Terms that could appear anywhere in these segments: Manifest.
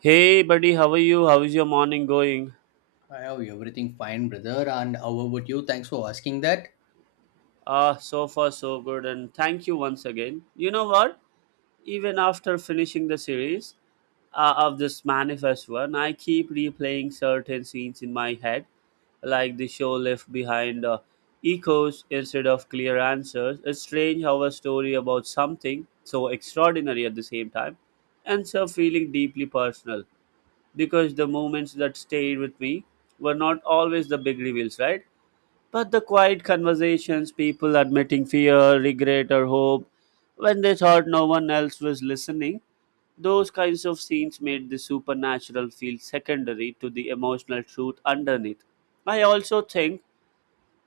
Hey, buddy, how are you? How's your morning going? I have everything fine, brother. And how about you? Thanks for asking that. Ah, so far so good, and thank you once again. You know what? Even after finishing the series of this manifest one, I keep replaying certain scenes in my head, like the show left behind echoes instead of clear answers. It's strange how a story about something so extraordinary at the same time ends up feeling deeply personal because the moments that stayed with me were not always the big reveals, right? But the quiet conversations, people admitting fear, regret, or hope, when they thought no one else was listening, those kinds of scenes made the supernatural feel secondary to the emotional truth underneath. I also think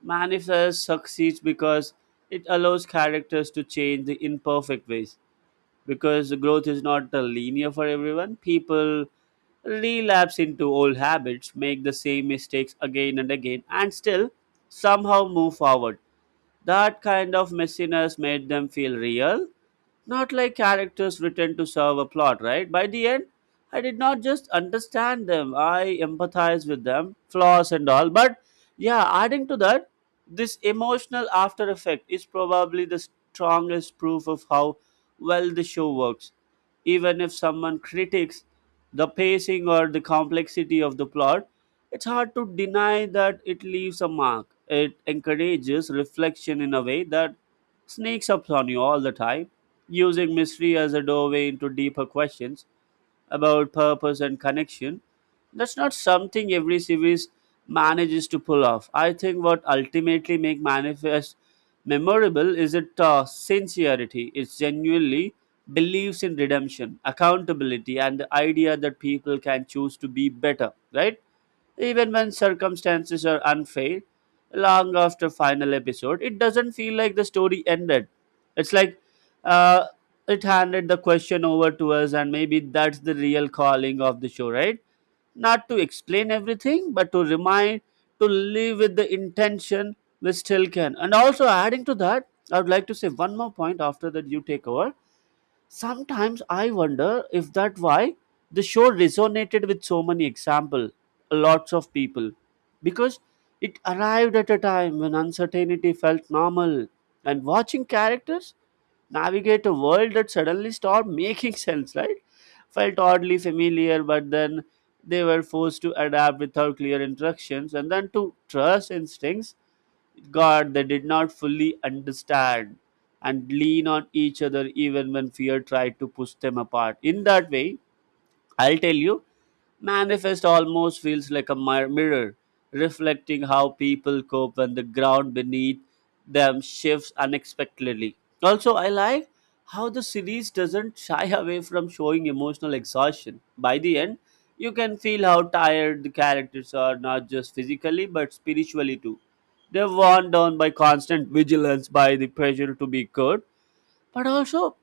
Manifest succeeds because it allows characters to change the imperfect ways because the growth is not linear for everyone. People relapse into old habits, make the same mistakes again and again, and still somehow move forward. That kind of messiness made them feel real, not like characters written to serve a plot, right? By the end, I did not just understand them, I empathized with them, flaws and all. But yeah, adding to that, this emotional after effect is probably the strongest proof of how well the show works. Even if someone critiques the pacing or the complexity of the plot, it's hard to deny that it leaves a mark. It encourages reflection in a way that sneaks up on you all the time, using mystery as a doorway into deeper questions about purpose and connection. That's not something every series manages to pull off. I think what ultimately make manifest memorable is its sincerity. It genuinely believes in redemption, accountability, and the idea that people can choose to be better. Right? Even when circumstances are unfair, long after final episode, it doesn't feel like the story ended. It's like uh, it handed the question over to us, and maybe that's the real calling of the show, right? Not to explain everything, but to remind, to live with the intention we still can. And also adding to that, I would like to say one more point after that you take over. Sometimes I wonder if that why the show resonated with so many example, lots of people, because it arrived at a time when uncertainty felt normal, and watching characters navigate a world that suddenly stopped making sense, right? Felt oddly familiar, but then they were forced to adapt without clear instructions and then to trust instincts God they did not fully understand, and lean on each other even when fear tried to push them apart. In that way, I'll tell you, manifest almost feels like a mirror, reflecting how people cope when the ground beneath them shifts unexpectedly. Also, I like how the series doesn't shy away from showing emotional exhaustion. By the end, you can feel how tired the characters are, not just physically but spiritually too. They're worn down by constant vigilance, by the pressure to be good, but also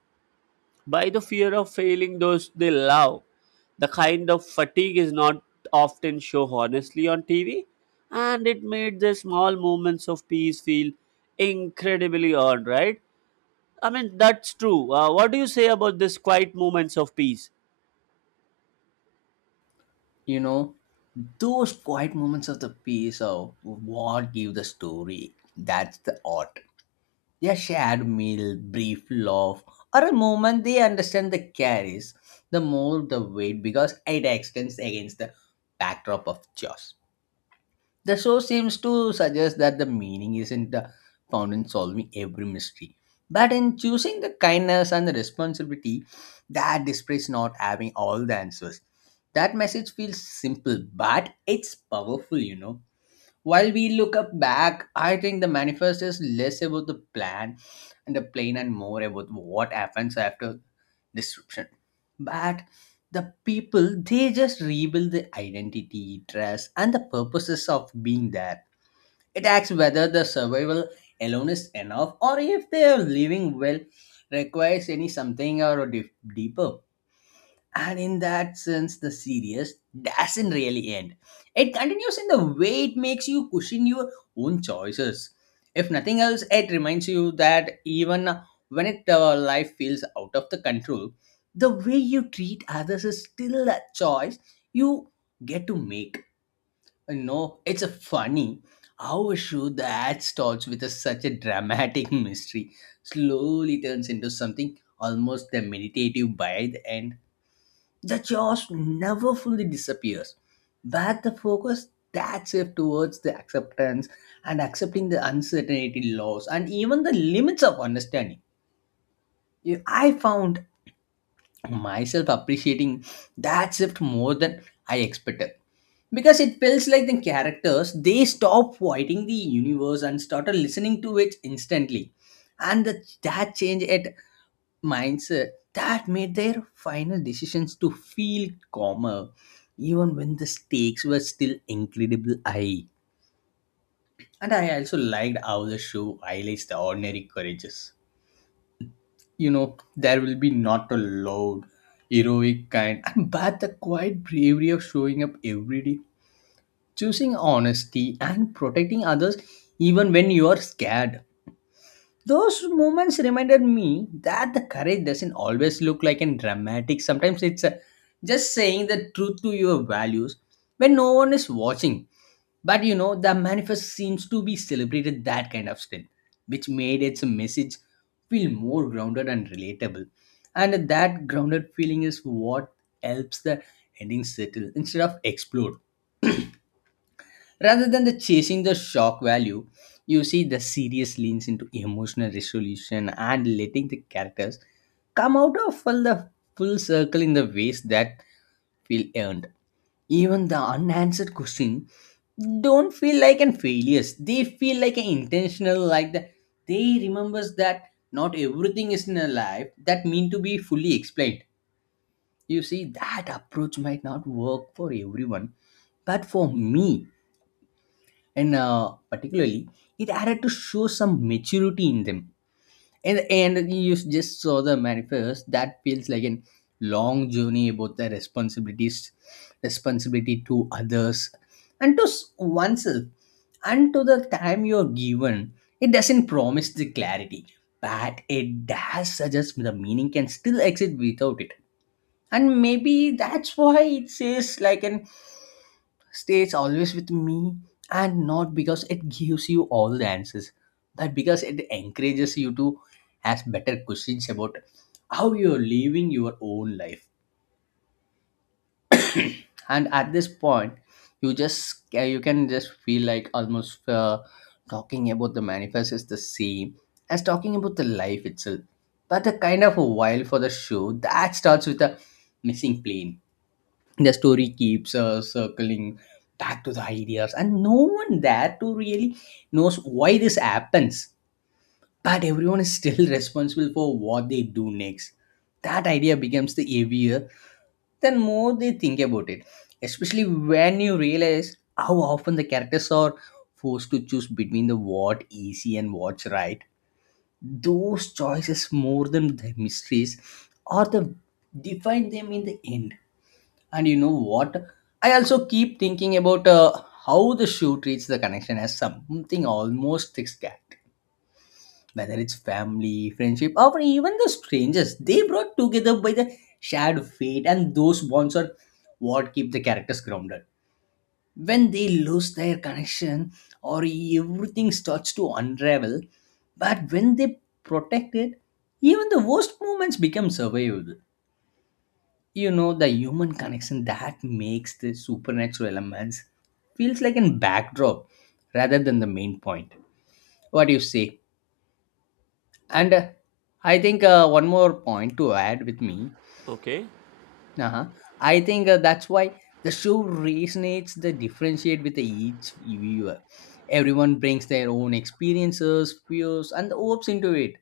by the fear of failing those they love. The kind of fatigue is not often shown honestly on TV, and it made the small moments of peace feel incredibly earned, right? I mean, that's true. What do you say about this quiet moments of peace? You know, those quiet moments of the piece of what give the story. That's the art. A shared meal, brief laugh, or a moment they understand the carries, the more the weight because it extends against the backdrop of chaos. The show seems to suggest that the meaning isn't found in solving every mystery, but in choosing the kindness and the responsibility that despite not having all the answers. That message feels simple, but it's powerful, you know. While we look up back, I think the manifest is less about the plan and more about what happens after disruption. But the people, they just rebuild the identity, trust, and the purposes of being there. It asks whether the survival alone is enough or if they are living well requires any something or a deeper. And in that sense, the series doesn't really end. It continues in the way it makes you question your own choices. If nothing else, it reminds you that even when life feels out of the control, the way you treat others is still a choice you get to make. You know, it's a funny how a show that starts with a, such a dramatic mystery slowly turns into something almost meditative by the end, the chaos never fully disappears, but the focus that shift towards the acceptance and accepting the uncertainty, loss, and even the limits of understanding. You- I found myself appreciating that shift more than I expected because it feels like the characters they stop fighting the universe and started listening to it instantly, and the, that change it mindset that made their final decisions to feel calmer even when the stakes were still incredible high. And I also liked how the show highlights the ordinary courages. You know, there will be not a loud heroic kind and but the quiet bravery of showing up every day, choosing honesty and protecting others even when you are scared. Those moments reminded me that the courage doesn't always look like in dramatic. Sometimes it's just saying the truth to your values when no one is watching. But you know, the manifest seems to be celebrated that kind of strength, which made its message feel more grounded and relatable. And that grounded feeling is what helps the ending settle instead of explode. Rather than the chasing the shock value, you see the serious leans into emotional resolution and letting the characters come out of full circle in the ways that feel earned. Even the unanswered question don't feel like an failures. They feel like an intentional, like the they remembers that not everything is in a life that mean to be fully explained. You see, that approach might not work for everyone, but for me, and particularly it had to show some maturity in them and you just saw the manifest that feels like an long journey about the responsibilities responsibility to others and to oneself and to the time you're given. It doesn't promise the clarity, but it does suggest the meaning can still exist without it. And maybe that's why it says like an stays always with me, and not because it gives you all the answers, but because it encourages you to ask better questions about how you're living your own life. And at this point, you just yeah, you can just feel like almost talking about the manifest is the same as talking about the life itself, but the kind of a while for the show that starts with a missing plane, the story keeps circling back to the ideas and no one there to really knows why this happens, but everyone is still responsible for what they do next. That idea becomes the heavier the more they think about it, especially when you realize how often the characters are forced to choose between the what easy and what's right. Those choices more than the mysteries or the define them in the end. And you know what? I also keep thinking about how the show treats the connection as something almost thick. Whether it's family, friendship, or even the strangers, they brought together by the shared fate, and those bonds are what keep the characters grounded. When they lose their connection, or everything starts to unravel, but when they protect it, even the worst moments become survivable. You know, the human connection that makes the supernatural elements feels like a backdrop rather than the main point. What do you say? And I think one more point to add with me. Okay. Uh-huh. I think that's why the show resonates the differentiate with each viewer. Everyone brings their own experiences, fears and hopes into it,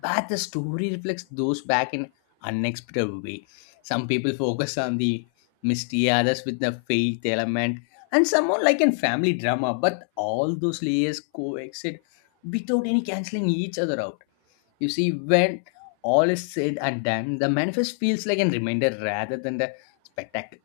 but the story reflects those back in unexpected way. Some people focus on the mystery, others with the faith element, and some more like in family drama, but all those layers coexist without any cancelling each other out. You see, when all is said and done, the manifest feels like a reminder rather than the spectacle.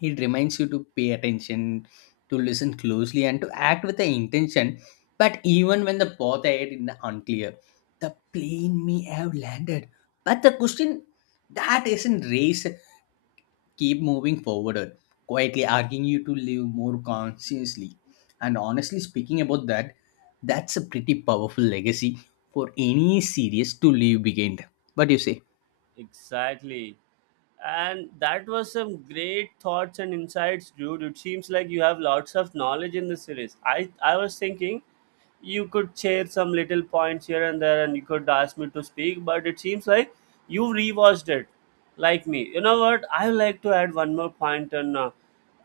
It reminds you to pay attention, to listen closely, and to act with the intention. But even when the path ahead is unclear, the plane may have landed. But the question that isn't raised keep moving forward, quietly asking you to live more consciously. And honestly speaking about that, that's a pretty powerful legacy for any series to leave behind. What do you say? Exactly. And that was some great thoughts and insights, dude. It seems like you have lots of knowledge in the series. I was thinking you could share some little points here and there and you could ask me to speak, but it seems like you rewatched it like me. You know what, I would like to add one more point. and uh,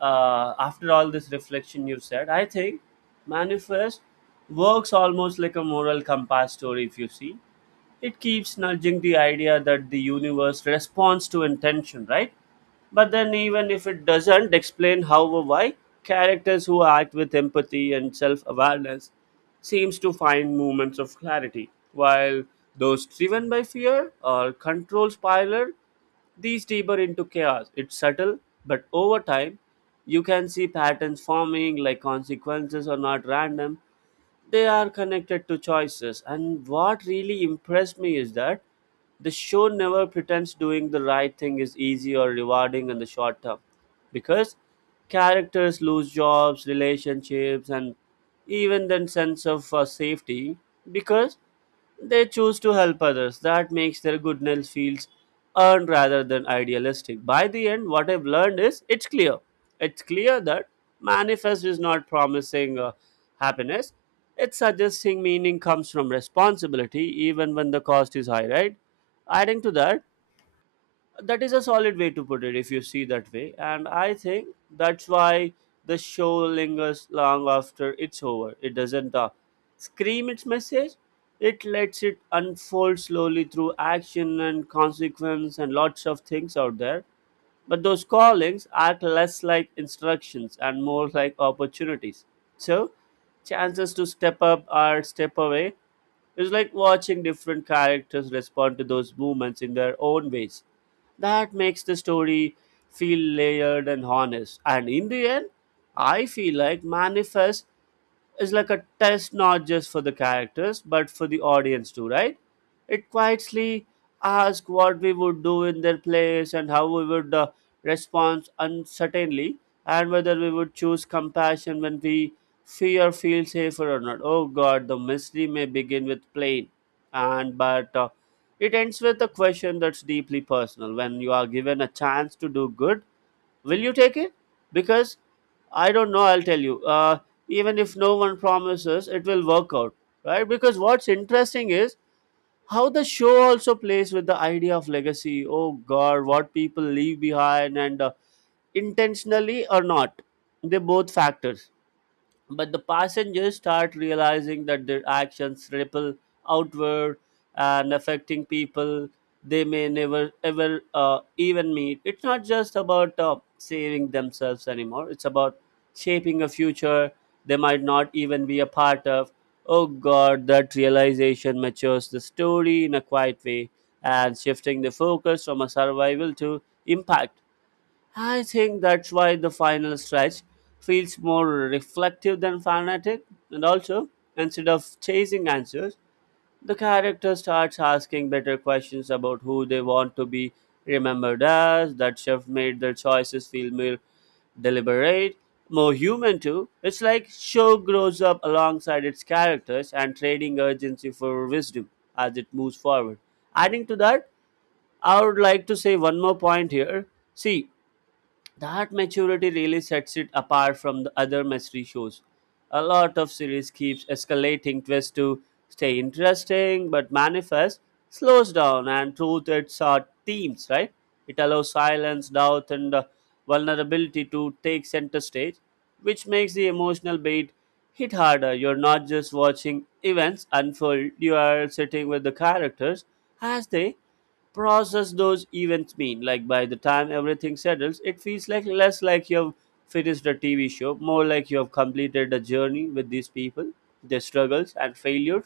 uh, after all this reflection you've said, I think manifest works almost like a moral compass story, if you see. It keeps nudging the idea that the universe responds to intention, right? But then, even if it doesn't explain how or why, characters who act with empathy and self-awareness seems to find moments of clarity, while those driven by fear or control spiral these deeper into chaos. It's subtle, but over time, you can see patterns forming, like consequences are not random, they are connected to choices. And what really impressed me is that the show never pretends doing the right thing is easy or rewarding in the short term, because characters lose jobs, relationships, and even their sense of safety, because they choose to help others. That makes their goodness feels earned rather than idealistic. By the end, what I've learned is it's clear. It's clear that manifest is not promising happiness. It's suggesting meaning comes from responsibility, even when the cost is high, right? Adding to that, that is a solid way to put it if you see that way, and I think that's why the show lingers long after it's over. It doesn't scream its message, it lets it unfold slowly through action and consequence, and lots of things out there. But those callings act less like instructions and more like opportunities, so chances to step up or step away. Is like watching different characters respond to those movements in their own ways. That makes the story feel layered and honest. And in the end, I feel like Manifest is like a test, not just for the characters but for the audience too, right? It quietly asks what we would do in their place, and how we would respond uncertainly, and whether we would choose compassion when we fear feel safer or not. Oh God, the mystery may begin with plain, and but it ends with a question that's deeply personal. When you are given a chance to do good, will you take it? Because I don't know, I'll tell you. Even if no one promises, it will work out, right? Because what's interesting is how the show also plays with the idea of legacy. Oh God, what people leave behind, and intentionally or not, they both factors. But the passengers start realizing that their actions ripple outward and affecting people they may never ever even meet. It's not just about saving themselves anymore, it's about shaping a future they might not even be a part of. Oh God, that realization matures the story in a quiet way, and shifting the focus from a survival to impact. I think that's why the final stretch feels more reflective than fanatic, and also, instead of chasing answers, the character starts asking better questions about who they want to be remembered as. That shift made their choices feel more deliberate, more human too. It's like show grows up alongside its characters, and trading urgency for wisdom as it moves forward. Adding to that, I would like to say one more point here. See, that maturity really sets it apart from the other mystery shows. A lot of series keeps escalating twists to stay interesting, but Manifest slows down and through its themes, right? It allows silence, doubt, and vulnerability to take center stage, which makes the emotional beat hit harder. You're not just watching events unfold, you are sitting with the characters as they process those events mean. Like by the time everything settles, it feels like less like you've finished a TV show, more like you have completed a journey with these people, their struggles and failures,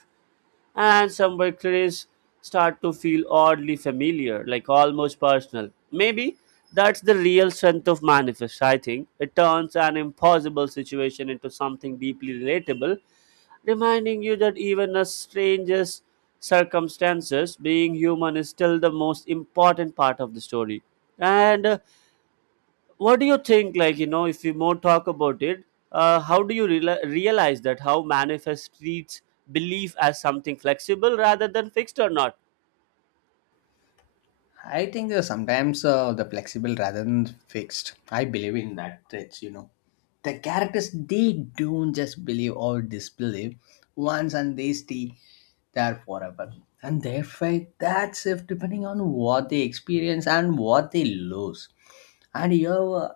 and some victories start to feel oddly familiar, like almost personal. Maybe that's the real strength of manifest, I think. It turns an impossible situation into something deeply relatable, reminding you that even the strangest circumstances, being human is still the most important part of the story. And What do you think, like, you know, if we more talk about it, how do you realize that how manifest treats belief as something flexible rather than fixed or not? I think sometimes the flexible rather than fixed. I believe in that. It's you know. The characters they don't just believe or disbelieve once and they stay there forever. And therefore that's if depending on what they experience and what they lose. And you have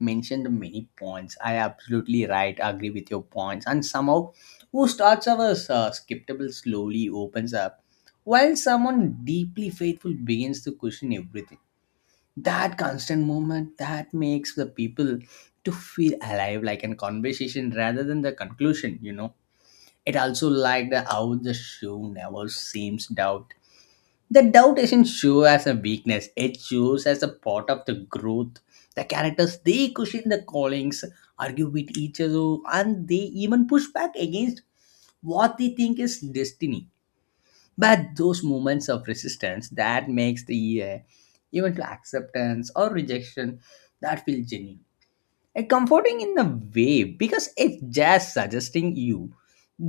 mentioned many points. I absolutely right. Agree with your points. And somehow, who starts our skeptical slowly opens up, while someone deeply faithful begins to question everything. That constant movement that makes the people to feel alive, like a conversation rather than the conclusion. You know, it also like the how the show never seems down, the doubt isn't show as a weakness, it shows as a part of the growth. The characters they question the callings, argue with each other, and they even push back against what they think is destiny. But those moments of resistance that makes the even to acceptance or rejection that feel genuine. Comforting in a way because it's just suggesting you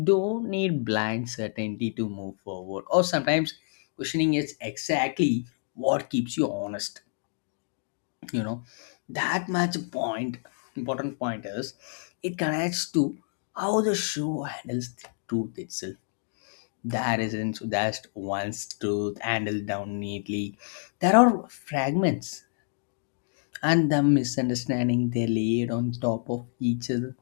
don't need blind certainty to move forward, or sometimes questioning is exactly what keeps you honest. You know, that much point important point is it connects to how the show handles the truth itself. There isn't just one truth handled down neatly, there are fragments and the misunderstanding they laid on top of each other.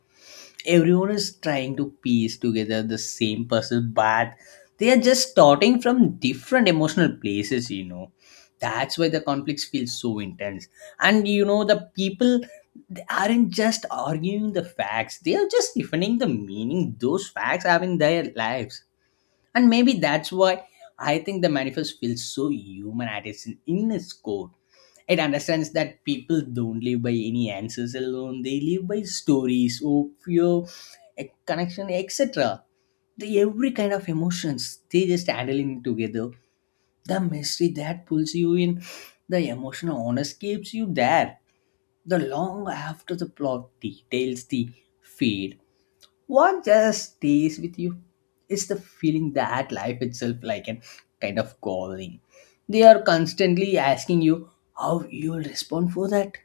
Everyone is trying to piece together the same puzzle, but they are just starting from different emotional places. You know, that's why the conflicts feel so intense. And you know, the people they aren't just arguing the facts, they are just defending the meaning those facts have in their lives. And maybe that's why I think the manifest feels so human at its in its core. It understands that people don't live by any answers alone, they live by stories, hope, fear, a connection, etc. The every kind of emotions they just handling together. The mystery that pulls you in, the emotional honest keeps you there. The long after the plot details the fade. What just stays with you is the feeling that life itself like an kind of calling. They are constantly asking you how you will respond for that.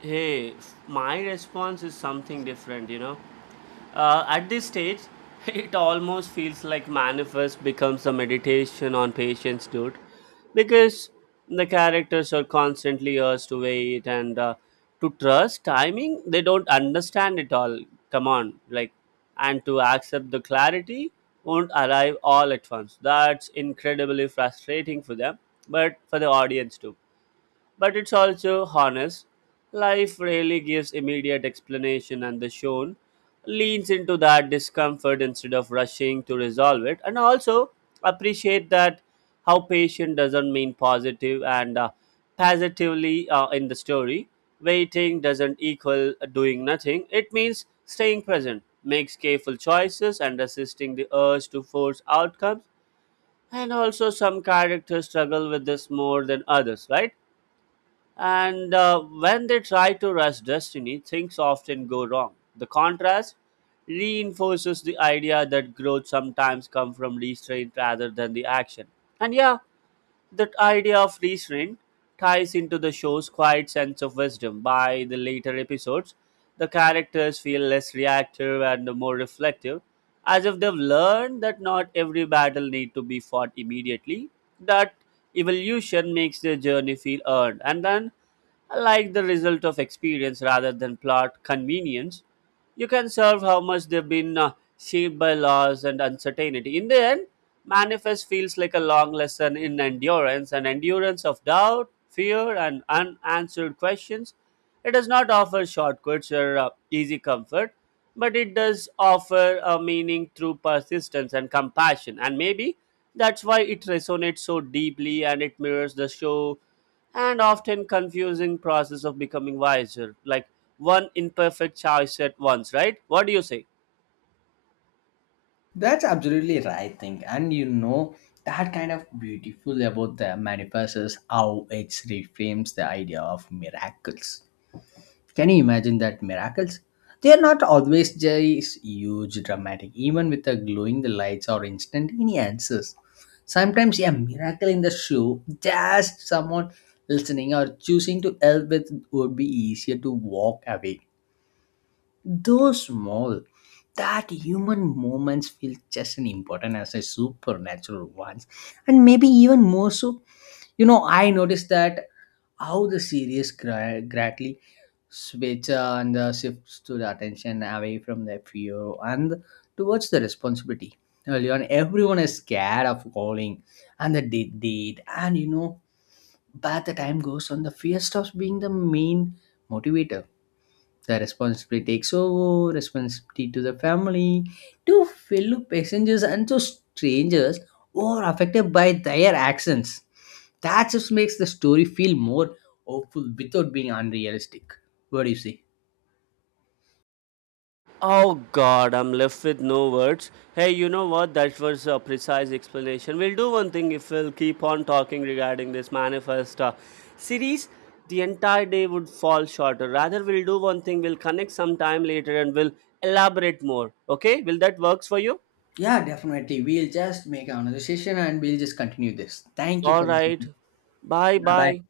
Hey, my response is something different, you know. At this stage, it almost feels like Manifest becomes a meditation on patience, dude. Because the characters are constantly asked to wait, and to trust timing, they don't understand it all. Come on, like, and to accept the clarity won't arrive all at once. That's incredibly frustrating for them, but for the audience too, but it's also honest. Life rarely gives immediate explanation, and the shown leans into that discomfort instead of rushing to resolve it. And also appreciate that how patient doesn't mean positive, and positively in the story. Waiting doesn't equal doing nothing. It means staying present, makes careful choices, and resisting the urge to force outcomes. And also, some characters struggle with this more than others, right? And when they try to rush destiny, things often go wrong. The contrast reinforces the idea that growth sometimes comes from restraint rather than the action. And yeah, that idea of restraint ties into the show's quiet sense of wisdom. By the later episodes, the characters feel less reactive and more reflective, as if they've learned that not every battle need to be fought immediately. That evolution makes their journey feel earned, and then like the result of experience rather than plot convenience. You can serve how much they've been shaped by loss and uncertainty. In the end, manifest feels like a long lesson in endurance, an endurance of doubt, fear, and unanswered questions. It does not offer shortcuts or easy comfort, but it does offer a meaning through persistence and compassion. And maybe that's why it resonates so deeply, and it mirrors the show and often confusing process of becoming wiser, like one imperfect choice at once, right? What do you say? That's absolutely right thing. And you know, that kind of beautiful about the manifest is how it reframes the idea of miracles. Can you imagine that miracles? They are not always just huge, dramatic, even with the glowing the lights or instantaneous answers. Sometimes a miracle in the show, just someone listening or choosing to help with would be easier to walk away, those small, that human moments feel just as important as the supernatural ones, and maybe even more so. You know, I noticed that how the series gradually switch and shifts to the attention away from the fear and towards the responsibility. Early on, everyone is scared of falling and the deed, and you know, but the time goes on, the fear stops being the main motivator, the responsibility takes over, responsibility to the family, to fellow passengers and to strangers who are affected by their actions. That just makes the story feel more hopeful without being unrealistic. What do you say? Oh God, I'm left with no words. Hey, you know what? That was a precise explanation. We'll do one thing, if we'll keep on talking regarding this manifest series, the entire day would fall shorter. Rather, we'll do one thing. We'll connect sometime later and we'll elaborate more. Okay? Will that works for you? Yeah, definitely. We'll just make another session and we'll just continue this. Thank you All for the right. session. Bye Bye bye. bye.